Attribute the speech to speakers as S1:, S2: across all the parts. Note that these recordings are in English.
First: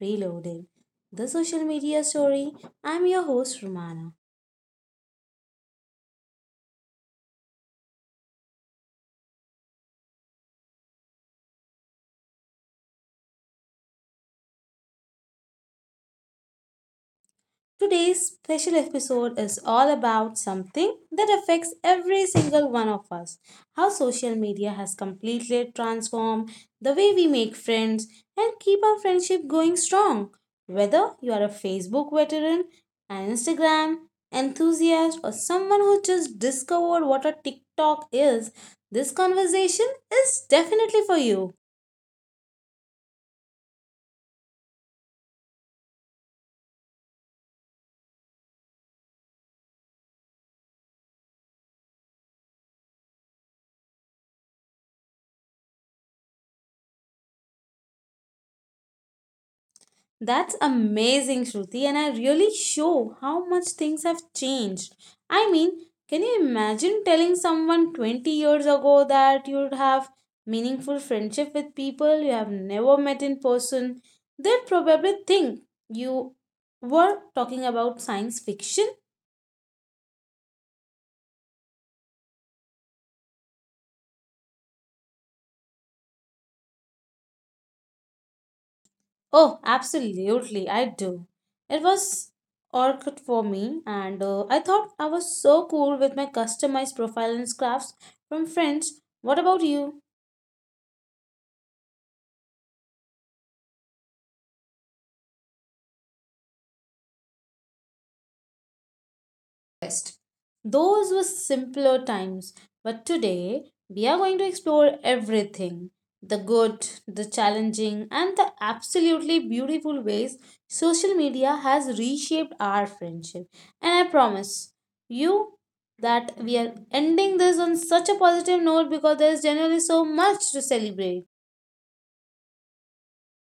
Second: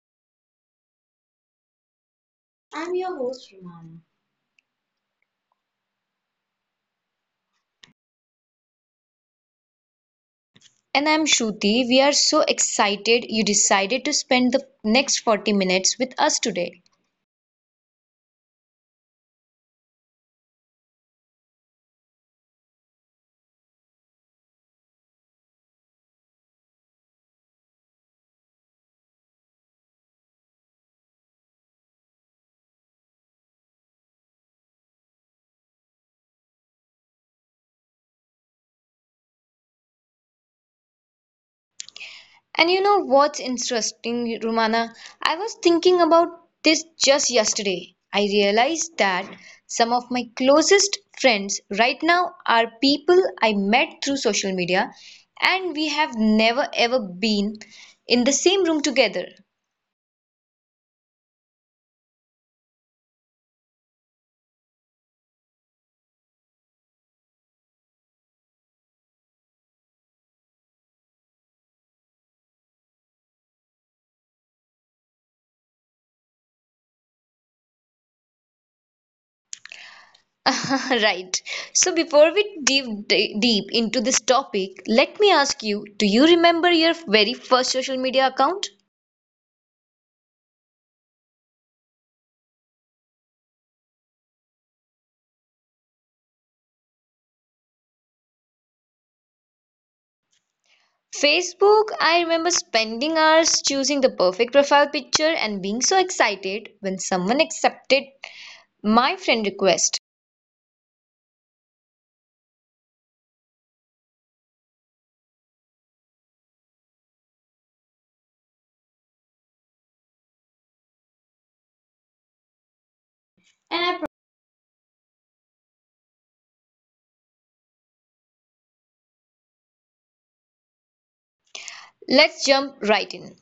S1: Reloaded, the social media story.
S2: I'm
S1: I'm
S2: your
S1: your
S2: host,
S1: host,
S2: Romana.
S1: Romana.
S2: And I'm Shruti. We are so excited you decided to spend the next 40 minutes with us today.
S1: Today's special episode is all about something that affects every single one of us. How social media has completely transformed the way we make friends and keep our friendship going strong. Whether you are a Facebook veteran, an Instagram enthusiast, or someone who just discovered what a TikTok is, this conversation is definitely for you.
S2: And you know what's interesting, Romana? I was thinking about this just yesterday. I realized that some of my closest friends right now are people I met through social media and we have never ever been in the same room together.
S1: That's amazing, Shruti, and I really show how much things have changed. I mean, can you imagine telling someone 20 years ago that you'd have meaningful friendship with people you have never met in person? They'd probably think you were talking about science fiction.
S2: Right. So before we dive deep into this topic, let me ask you, do you remember your very first social media account?
S1: Oh, absolutely, I do. It was orchid for me, and I thought I was so cool with my customized profile and scraps from friends. What about you?
S2: Facebook, I remember spending hours choosing the perfect profile picture and being so excited when someone accepted my friend request.
S1: Those were simpler times, but today we are going to explore everything, the good, the challenging, and the absolutely beautiful ways social media has reshaped our friendship.
S2: And I
S1: And I
S2: pro-
S1: promise you that we are ending this on such a positive note because there is generally so much to celebrate.
S2: Let's jump right in.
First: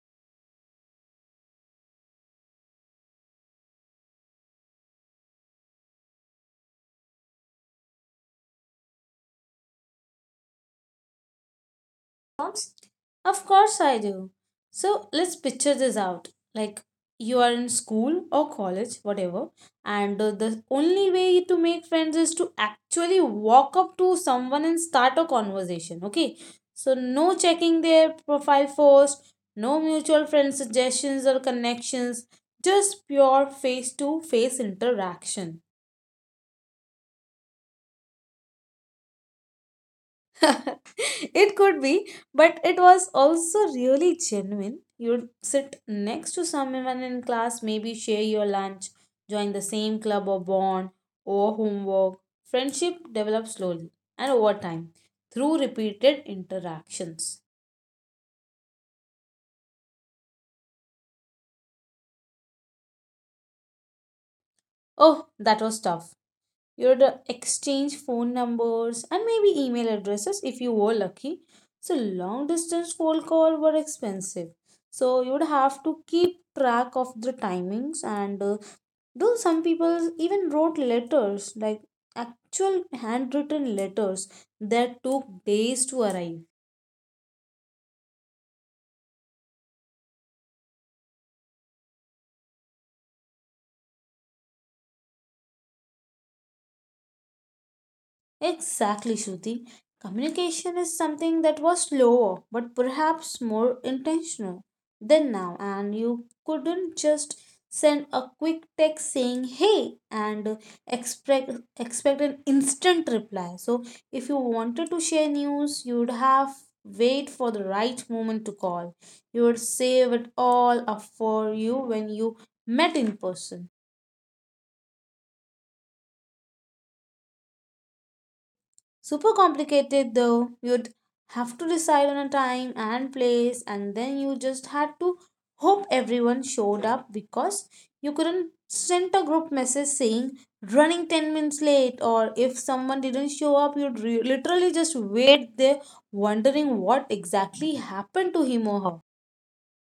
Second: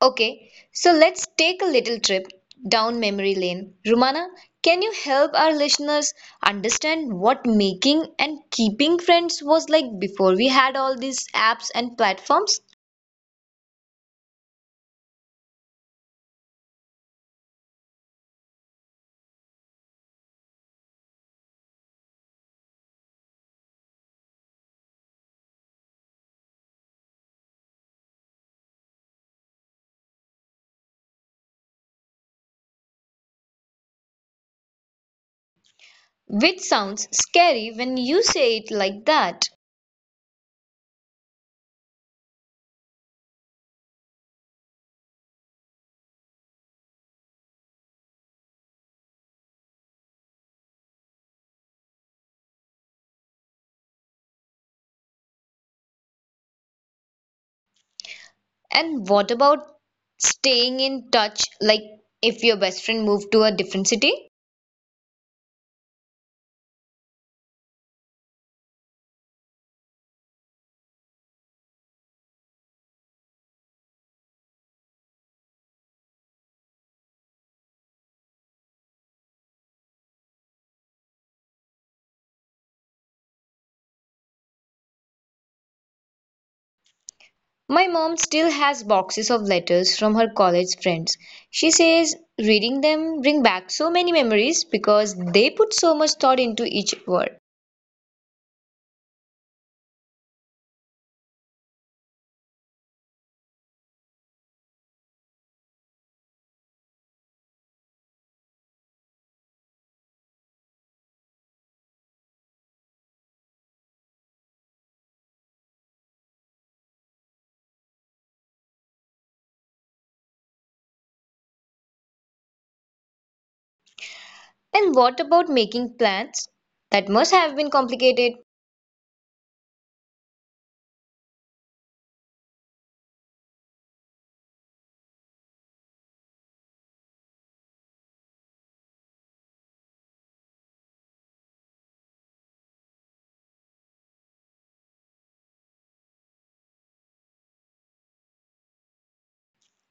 S2: Okay, so let's take a little trip down memory lane. Rumana, can you help our listeners understand what making and keeping friends was like before we had all these apps and platforms?
S1: Songs? Of course I do. So let's picture this out. Like you are in school or college, whatever, and the only way to make friends is to actually walk up to someone and start a conversation. Okay. So no checking their profile first, no mutual friend suggestions or connections, just pure face to face interaction.
S2: Which sounds scary when you say it like that.
S1: It could be, but it was also really genuine. You'd sit next to someone in class, maybe share your lunch, join the same club or bond or homework. Friendship develops slowly and over time through repeated interactions.
S2: And what about staying in touch, like if your best friend moved to a different city?
S1: Oh, that was tough. You'd exchange phone numbers and maybe email addresses if you were lucky. So long distance phone call were expensive. So you'd have to keep track of the timings, and though some people even wrote letters, like actual handwritten letters that took days to arrive.
S2: My mom still has boxes of letters from her college friends. She says reading them bring back so many memories because they put so much thought into each word.
S1: Exactly, Shruti. Communication is something that was slower, but perhaps more intentional than now, and you couldn't just send a quick text saying hey and expect expect an instant reply. So if you wanted to share news, you would have wait for the right moment to call. You would save it all up for you when you met in person.
S2: And what about making plans? That must have been complicated.
S1: Super complicated though. You'd have to decide on a time and place, and then you just had to hope everyone showed up because you couldn't send a group message saying running 10 minutes late, or if someone didn't show up, literally just wait there wondering what exactly happened to him or her.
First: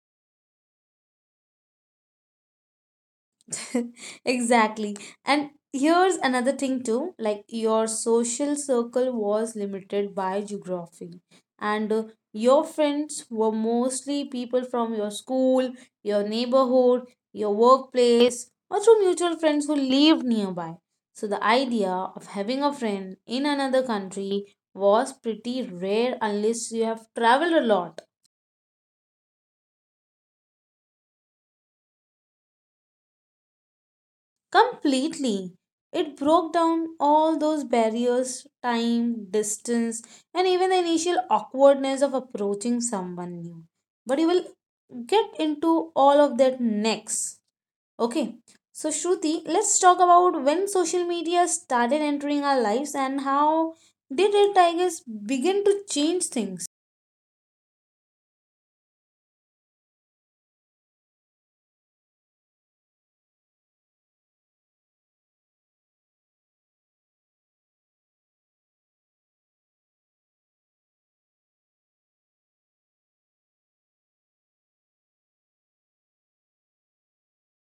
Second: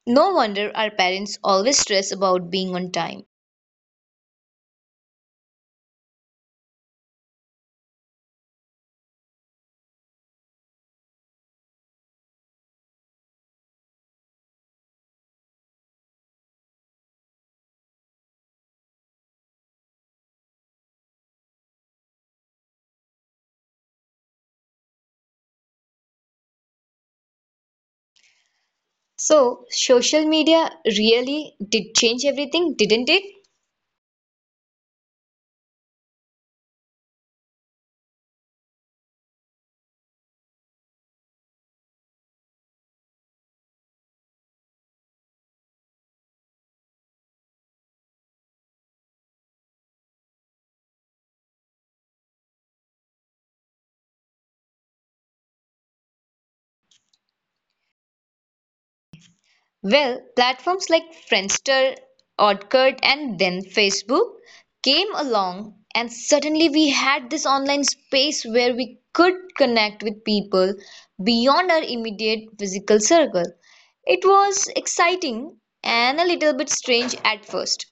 S2: No wonder our parents always stress about being on time.
S1: Exactly. And here's another thing too, like your social circle was limited by geography, and your friends were mostly people from your school, your neighborhood, your workplace, or through mutual friends who lived nearby. So the idea of having a friend in another country was pretty rare unless you have traveled a lot.
S2: So, social media really did change everything, didn't it?
S1: Completely. It broke down all those barriers, time, distance, and even the initial awkwardness of approaching someone new. But you will get into all of that next. Okay. So, Shruti, let's talk about when social media started entering our lives and how did it, I guess, begin to change things?
S2: Well, platforms like Friendster, Orkut, and then Facebook came along, and suddenly we had this online space where we could connect with people beyond our immediate physical circle. It was exciting and a little bit strange at first.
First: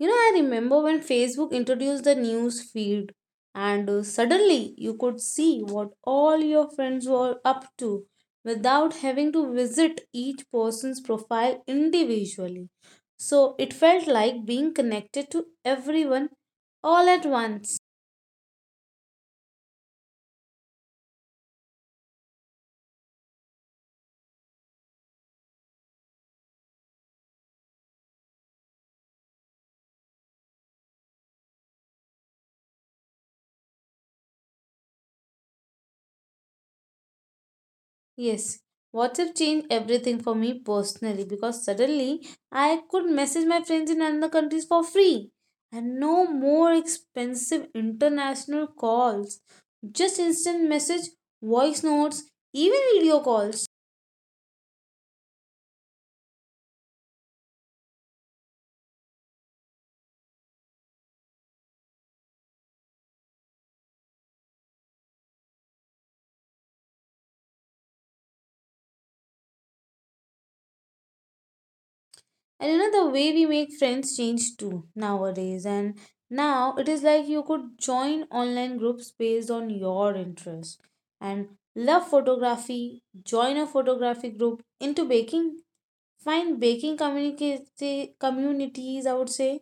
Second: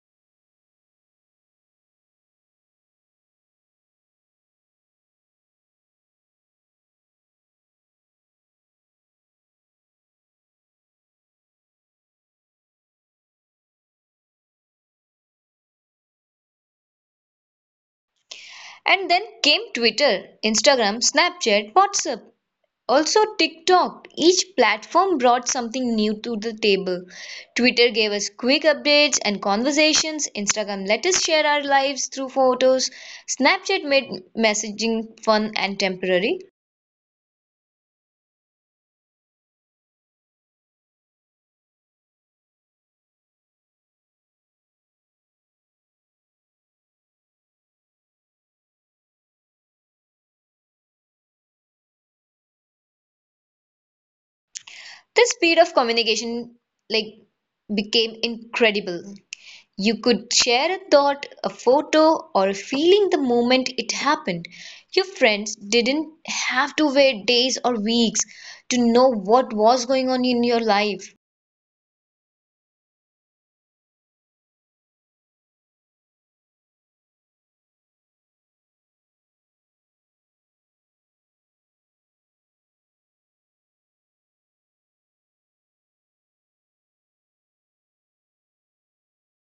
S1: You know, I remember when Facebook introduced the news feed, and suddenly you could see what all your friends were up to without having to visit each person's profile individually. So it felt like being connected to everyone all at once.
S2: And then came Twitter, Instagram, Snapchat, WhatsApp. Also TikTok. Each platform brought something new to the table. Twitter gave us quick updates and conversations. Instagram let us share our lives through photos. Snapchat made messaging fun and temporary.
S1: Yes, WhatsApp changed everything for me personally, because suddenly I could message my friends in other countries for free, and no more expensive international calls. Just instant message, voice notes, even video calls.
S2: The speed of communication like became incredible. You could share a thought, a photo, or a feeling the moment it happened. Your friends didn't have to wait days or weeks to know what was going on in your life.
S1: And you know, the way we make friends changed too nowadays. And now it is like you could join online groups based on your interest, and love photography, join a photography group, into baking, find baking communities, I would say.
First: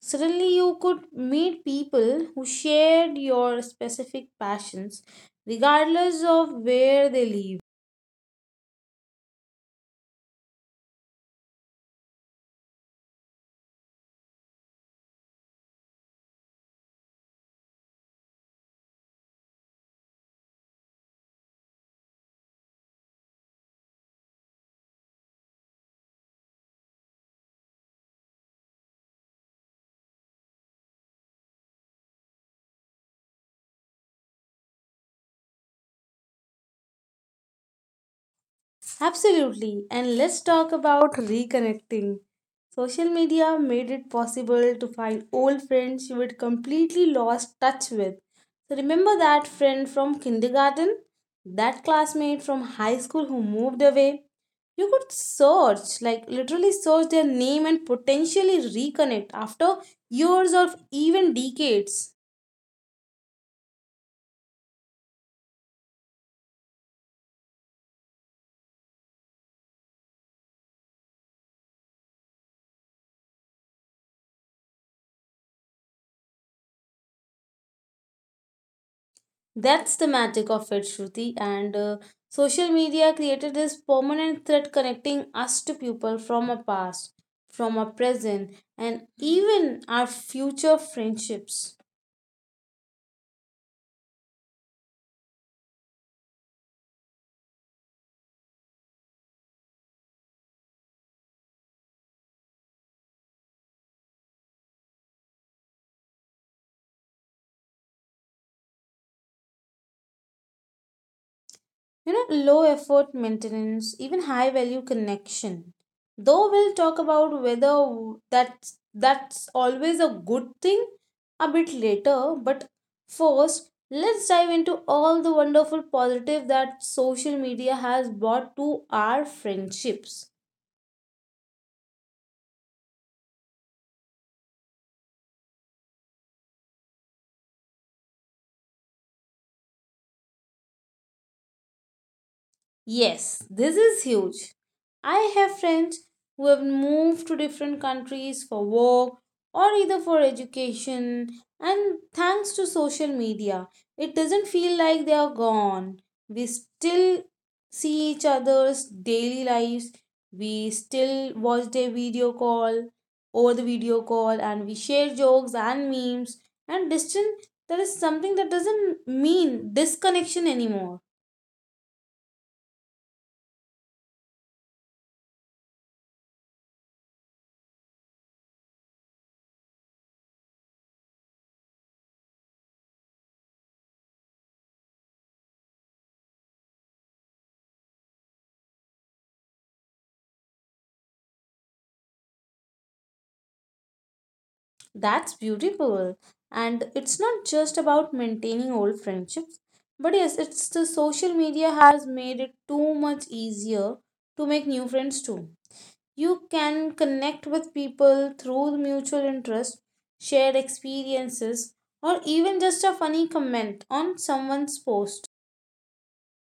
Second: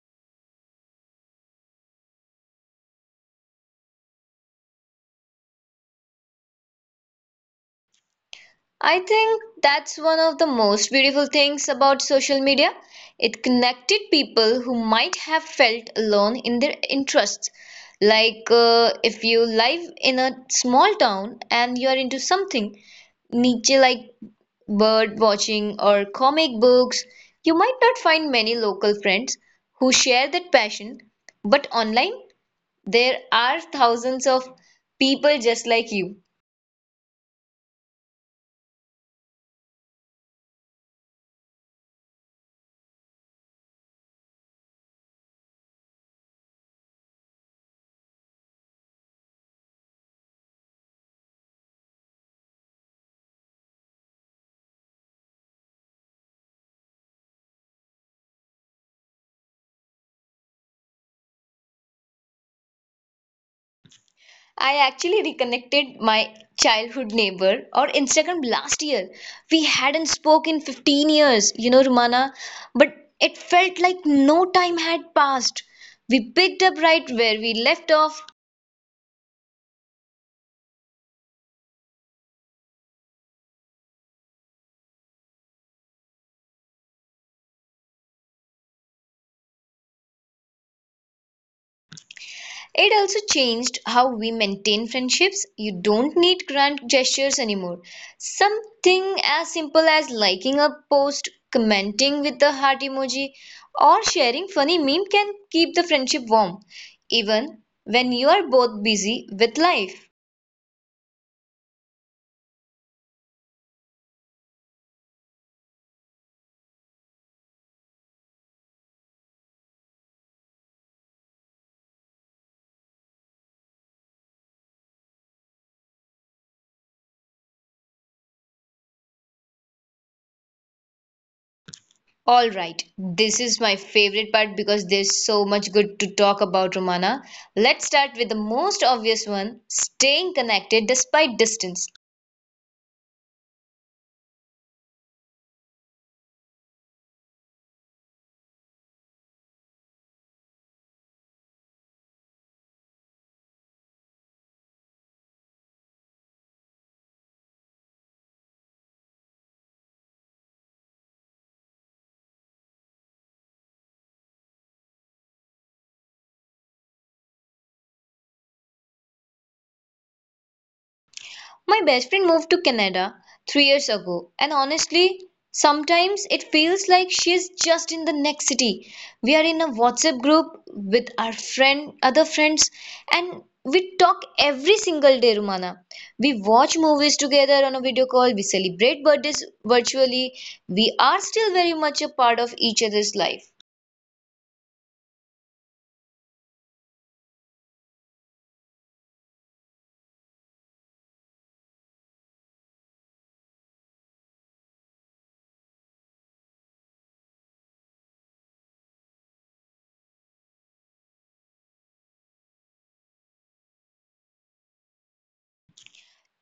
S1: Suddenly, you could meet people who shared your specific passions, regardless of where they live.
S2: I think that's one of the most beautiful things about social media. It connected people who might have felt alone in their interests. Like if you live in a small town and you are into something niche like bird watching or comic books, you might not find many local friends who share that passion. But online, there are thousands of people just like you.
S1: Absolutely. And let's talk about reconnecting. Social media made it possible to find old friends you had completely lost touch with. So remember that friend from kindergarten? That classmate from high school who moved away? You could search, like literally search their name and potentially reconnect after years or even decades.
S2: I actually reconnected my childhood neighbor on Instagram last year. We hadn't spoken in 15 years, you know, Rumana, but it felt like no time had passed. We picked up right where we left off.
S1: That's the magic of it, Shruti. And social media created this permanent thread connecting us to people from our past, from our present, and even our future friendships.
S2: It also changed how we maintain friendships. You don't need grand gestures anymore. Something as simple as liking a post, commenting with the heart emoji, or sharing funny meme can keep the friendship warm, even when you are both busy with life.
S1: You know, low effort maintenance, even high value connection. Though we'll talk about whether that's always a good thing a bit later, but first let's dive into all the wonderful positive that social media has brought to our friendships.
S2: All right, this is my favorite part because there's so much good to talk about, Romana. Let's start with the most obvious one staying connected despite distance.
S1: Yes, this is huge. I have friends who have moved to different countries for work or either for education, and thanks to social media, it doesn't feel like they are gone. We still see each other's daily lives, we still watch their video call over the video call, and we share jokes and memes. And distant, there is something that doesn't mean disconnection anymore.
S2: My best friend moved to Canada 3 years ago, and honestly, sometimes it feels like she's just in the next city. We are in a WhatsApp group with our friend, other friends, and we talk every single day, Rumana. We watch movies together on a video call, we celebrate birthdays virtually. We are still very much a part of each other's life.
S1: That's beautiful. And it's not just about maintaining old friendships, but yes, it's the social media has made it too much easier to make new friends too. You can connect with people through mutual interest, shared experiences, or even just a funny comment on someone's post.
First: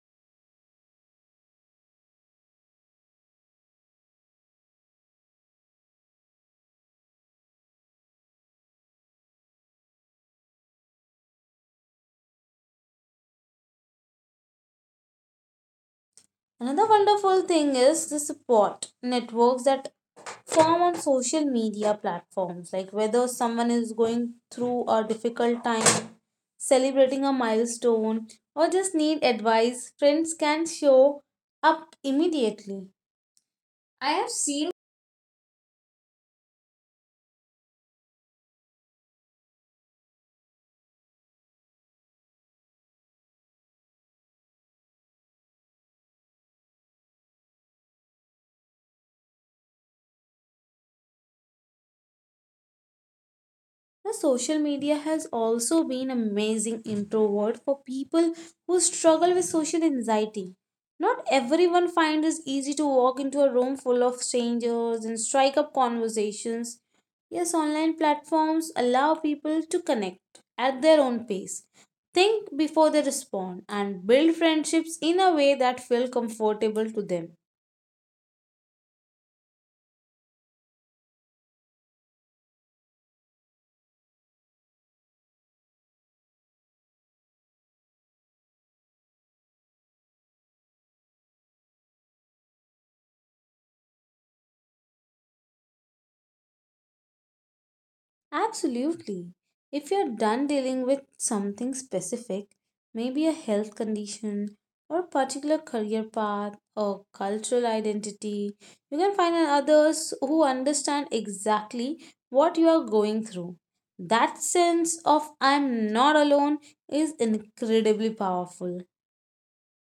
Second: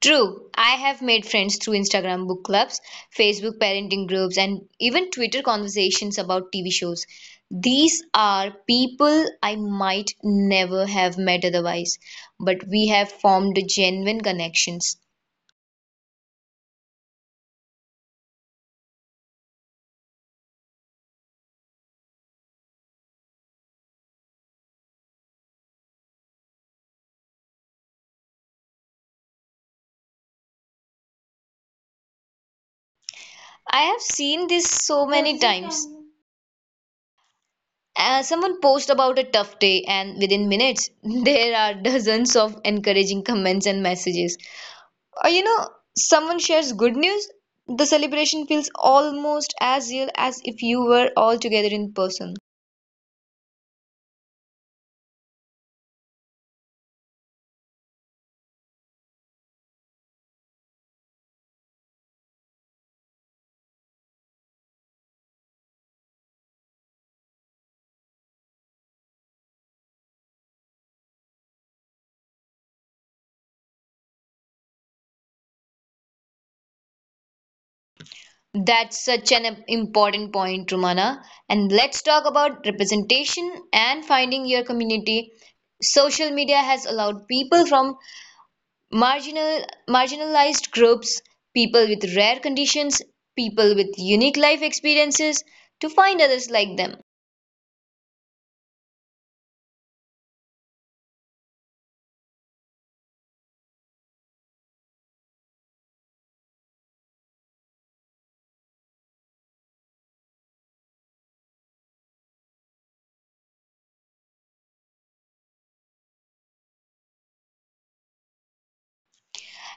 S2: True, I have made friends through Instagram book clubs, Facebook parenting groups, and even Twitter conversations about TV shows. These are people I might never have met otherwise, but we have formed genuine connections.
S1: Another wonderful thing is the support networks that form on social media platforms. Like whether someone is going through a difficult time, celebrating a milestone, or just need advice, friends can show up immediately.
S2: I have
S1: I have
S2: seen
S1: seen.
S2: this so many times. Someone posts about a tough day, and within minutes, there are dozens of encouraging comments and messages. Or, you know, someone shares good news, the celebration feels almost as real as if you were all together in person.
S1: Now, social media has also been amazing introvert for people who struggle with social anxiety. Not everyone finds it easy to walk into a room full of strangers and strike up conversations. Yes, online platforms allow people to connect at their own pace, think before they respond, and build friendships in a way that feel comfortable to them.
S2: That's such an important point, Rumana. And let's talk about representation and finding your community. Social media has allowed people from marginal, marginalized groups, people with rare conditions, people with unique life experiences to find others like them.
S1: Absolutely. If you're done dealing with something specific, maybe a health condition or particular career path or cultural identity, you can find others who understand exactly what you are going through. That sense of I'm not alone is incredibly powerful.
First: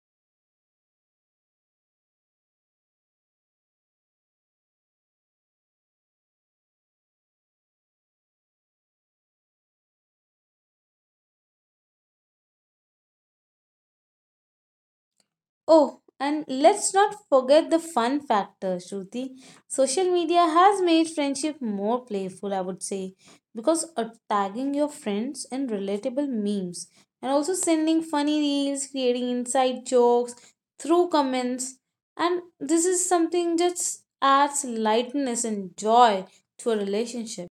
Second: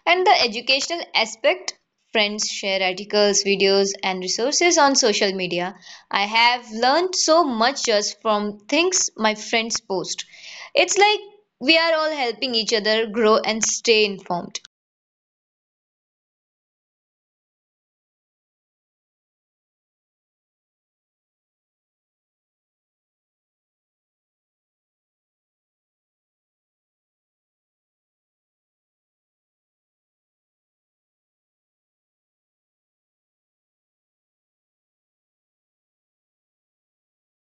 S2: And the educational aspect, friends share articles, videos, and resources on social media. I have learned so much just from things my friends post. It's like we are all helping each other grow and stay informed.
S1: Oh, and let's not forget the fun factor, Shruti. Social media has made friendship more playful, I would say, because tagging your friends in relatable memes, and also sending funny reels, creating inside jokes through comments. And this is something just adds lightness and joy to a relationship.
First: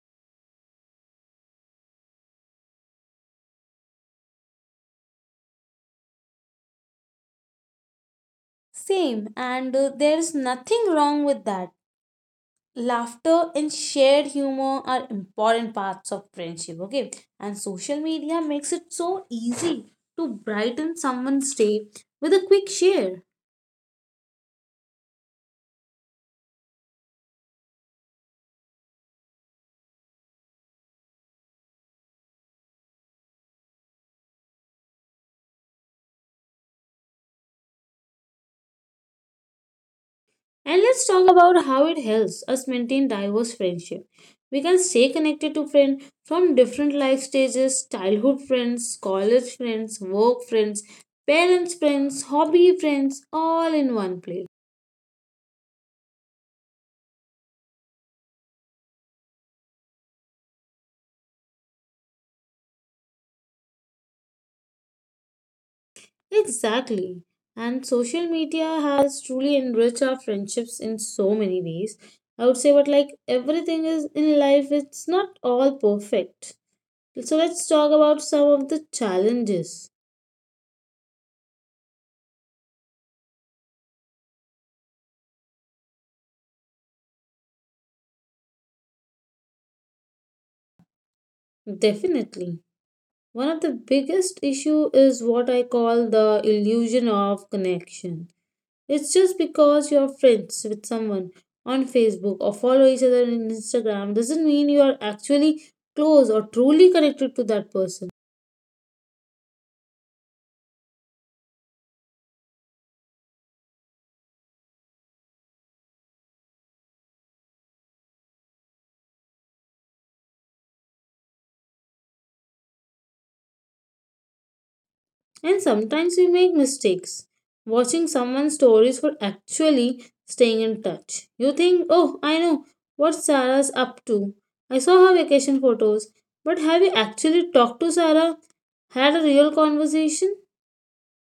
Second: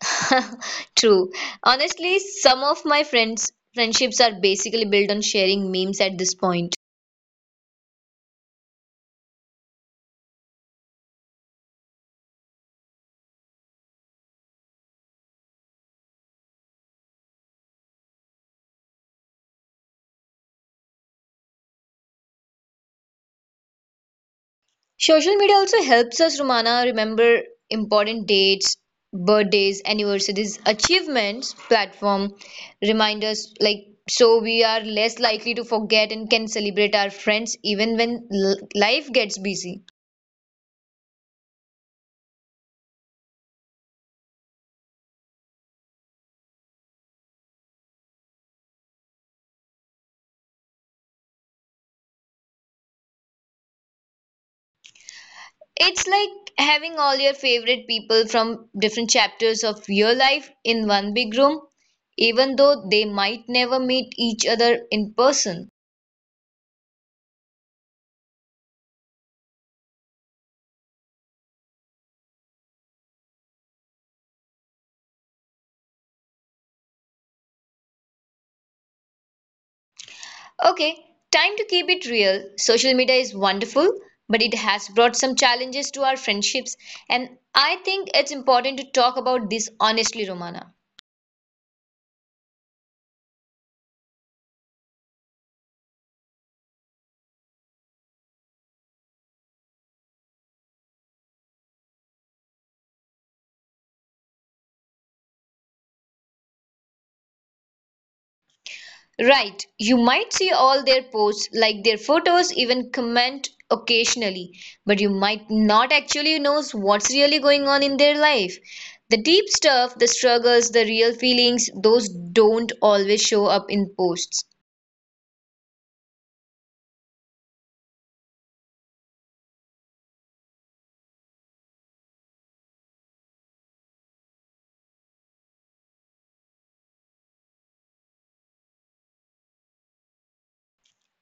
S2: True. Honestly, some of my friends friendships are basically built on sharing memes at this point.
S1: Same, and there is nothing wrong with that. Laughter and shared humor are important parts of friendship, okay? And social media makes it so easy to brighten someone's day with a quick share.
S2: Social media also helps us, Romana, remember important dates, birthdays, anniversaries, achievements, platform reminders like so we are less likely to forget and can celebrate our friends even when life gets busy.
S1: And let's talk about how it helps us maintain diverse friendship. We can stay connected to friends from different life stages, childhood friends, college friends, work friends, parents friends, hobby friends, all in one place.
S2: It's like having all your favorite people from different chapters of your life in one big room, even though they might never meet each other in person.
S1: Exactly. And social media has truly enriched our friendships in so many ways. I would say, but like everything is in life, it's not all perfect. So let's talk about some of the challenges.
S2: Okay, time to keep it real. Social media is wonderful, but it has brought some challenges to our friendships, and I think it's important to talk about this honestly, Romana.
S1: Definitely. One of the biggest issue is what I call the illusion of connection. It's just because you're friends with someone on Facebook or follow each other on Instagram doesn't mean you are actually close or truly connected to that person.
S2: Right, you might see all their posts, like their photos, even comment occasionally, but you might not actually know what's really going on in their life. The deep stuff, the struggles, the real feelings, those don't always show up in posts.
S1: And sometimes we make mistakes. Watching someone's stories for actually staying in touch. You think, oh, I know what Sarah's up to. I saw her vacation photos. But have you actually talked to Sarah? Had a real conversation?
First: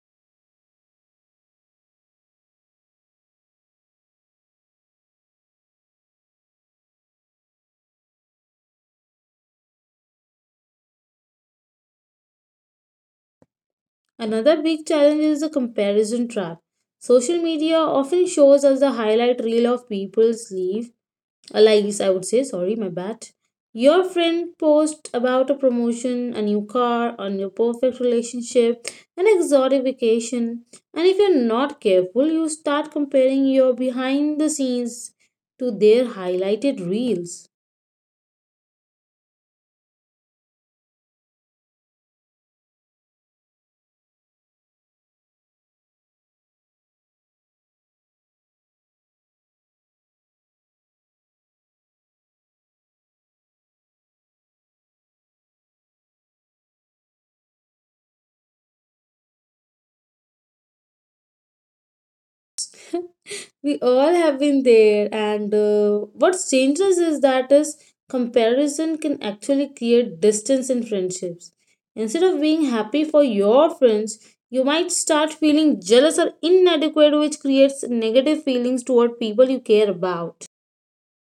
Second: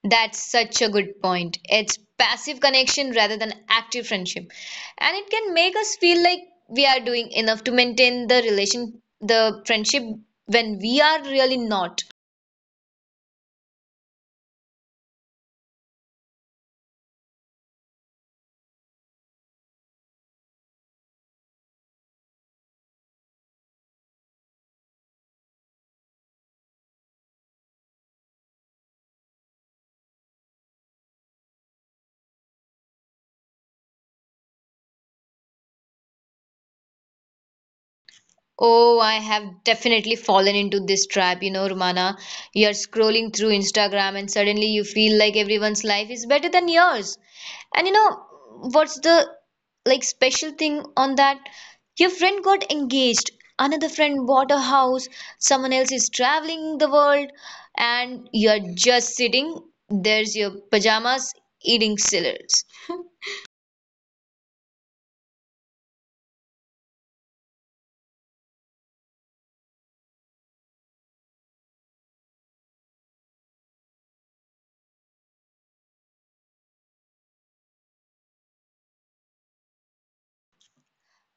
S2: That's such a good point. It's passive connection rather than active friendship. And it can make us feel like we are doing enough to maintain the relation, the friendship when we are really not.
S1: Another big challenge is the comparison trap. Social media often shows us the highlight reel of people's life, lives, I would say. Sorry, my bad. Your friend posts about a promotion, a new car, a new perfect relationship, an exotic vacation. And if you're not careful, you start comparing your behind the scenes to their highlighted reels.
S2: Oh, I have definitely fallen into this trap, you know, Romana. You're scrolling through Instagram and suddenly you feel like everyone's life is better than yours. And you know, what's the like special thing on that? Your friend got engaged, another friend bought a house, someone else is traveling the world, and you're just sitting there's your pajamas eating cereals.
S1: We all have been there, and what changes is that is comparison can actually create distance in friendships. Instead of being happy for your friends, you might start feeling jealous or inadequate, which creates negative feelings toward people you care about.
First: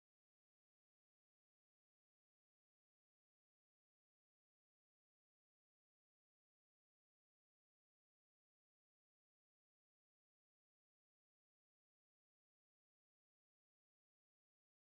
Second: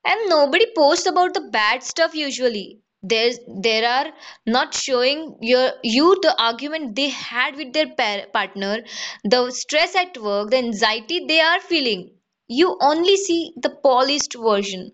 S2: And nobody posts about the bad stuff usually. There are not showing your you the argument they had with their partner, the stress at work, the anxiety they are feeling. You only see the polished version.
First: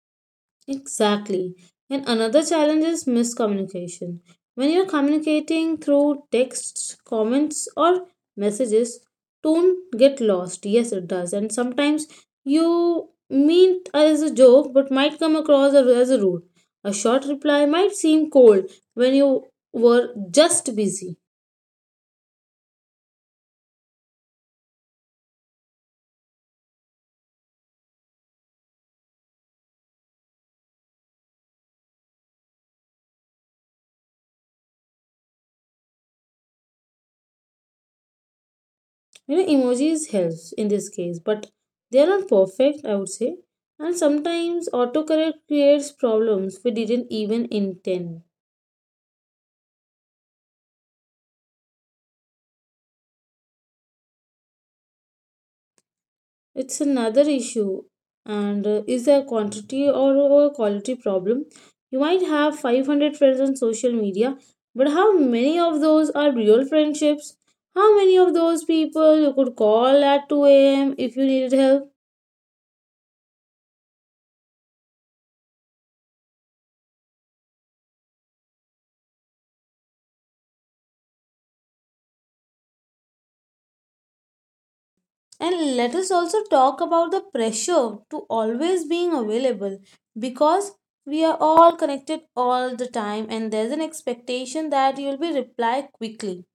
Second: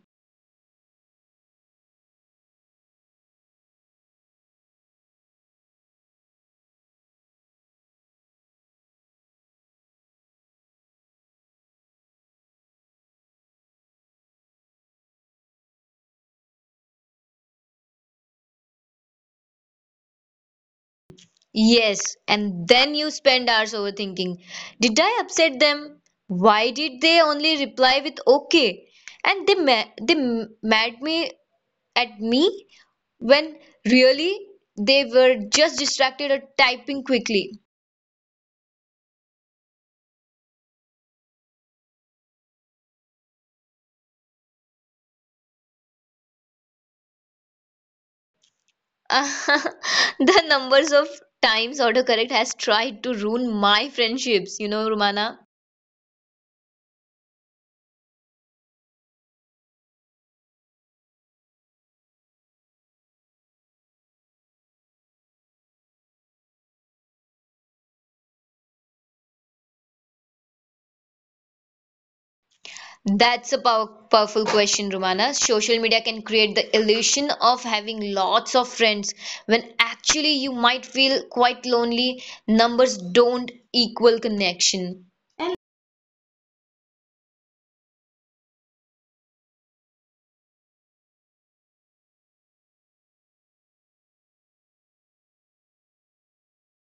S1: Exactly. And another challenge is miscommunication. When you're communicating through texts, comments, or messages, tone get lost. Yes, it does. And sometimes you mean as a joke, but might come across as a rude. A short reply might seem cold when you were just busy.
S2: Yes, and then you spend hours overthinking. Did I upset them? Why did they only reply with okay? And they ma- they m- mad me at me? When really they were just distracted or typing quickly.
S1: You know, emojis helps in this case, but they are not perfect. I would say, and sometimes autocorrect creates problems we didn't even intend.
S2: The numbers of times autocorrect has tried to ruin my friendships, you know, Romana.
S1: It's another issue. And is there a quantity or quality problem? You might have 500 friends on social media, but how many of those are real friendships? How many of those people you could call at 2 a.m. if you needed help?
S2: That's a powerful question, Romana. Social media can create the illusion of having lots of friends when actually you might feel quite lonely. Numbers don't equal connection.
S1: And let us also talk about the pressure to always being available, because we are all connected all the time, and there's an expectation that you'll be reply quickly.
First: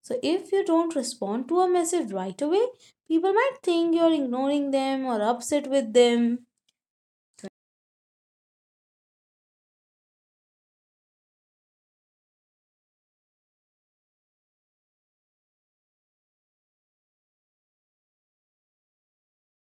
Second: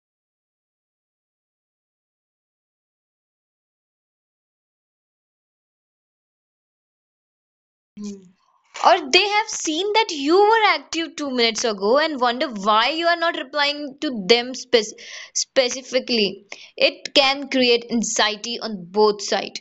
S1: So if you don't respond to a message right away, people might think you're ignoring them or upset with them.
S2: Or they have seen that you were active 2 minutes ago and wonder why you are not replying to them specifically. It can create anxiety on both sides.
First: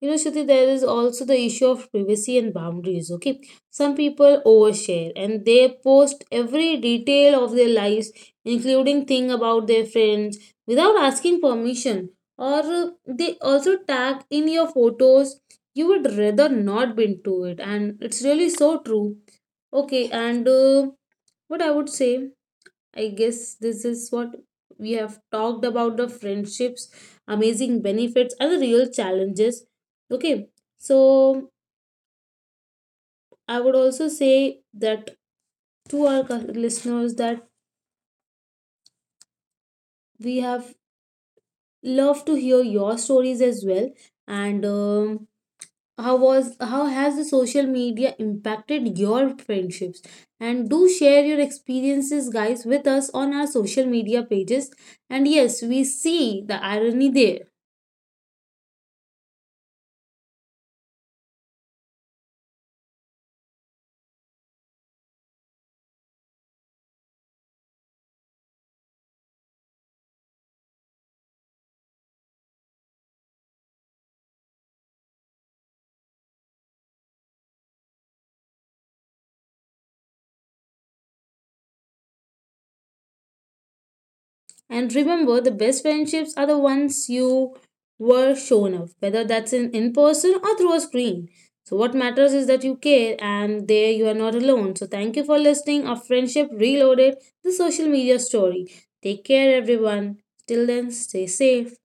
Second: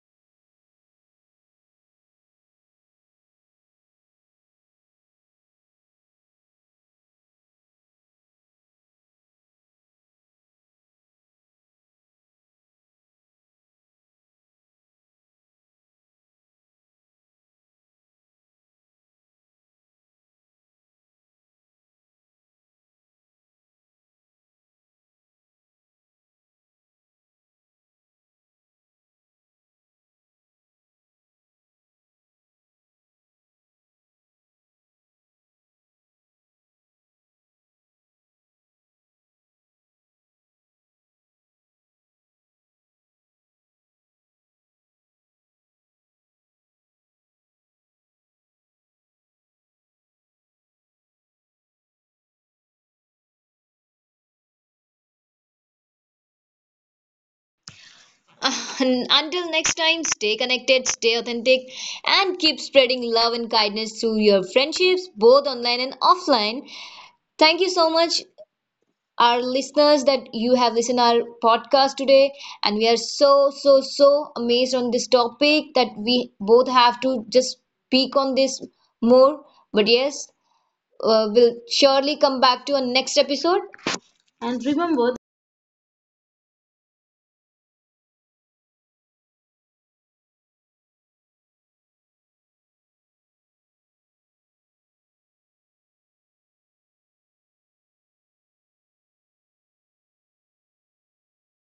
S1: You know, Shruti, there is also the issue of privacy and boundaries. Okay, some people overshare and they post every detail of their lives, including thing about their friends, without asking permission. Or they also tag in your photos. You would rather not be into it, and it's really so true. Okay, and what I would say. I guess this is what we have talked about, the friendships, amazing benefits, and the real challenges. Okay, so I would also say that to our listeners that we have loved to hear your stories as well. And how was how has the social media impacted your friendships? And do share your experiences, guys, with us on our social media pages. And yes, we see the irony there.
S2: Until next time, stay connected, stay authentic, and keep spreading love and kindness through your friendships, both online and offline. Thank you so much. Our listeners that you have listened our podcast today and we are so so so amazed on this topic that we both have to just speak on this more, but yes, we'll surely come back to a next episode. And
S1: And
S2: remember
S1: remember, the best friendships are the ones you were shown up, whether that's in person or through a screen. So, what matters is that you care and there you are not alone. So, thank you for listening. Our friendship reloaded, the social media story. Take care, everyone. Till then, stay safe.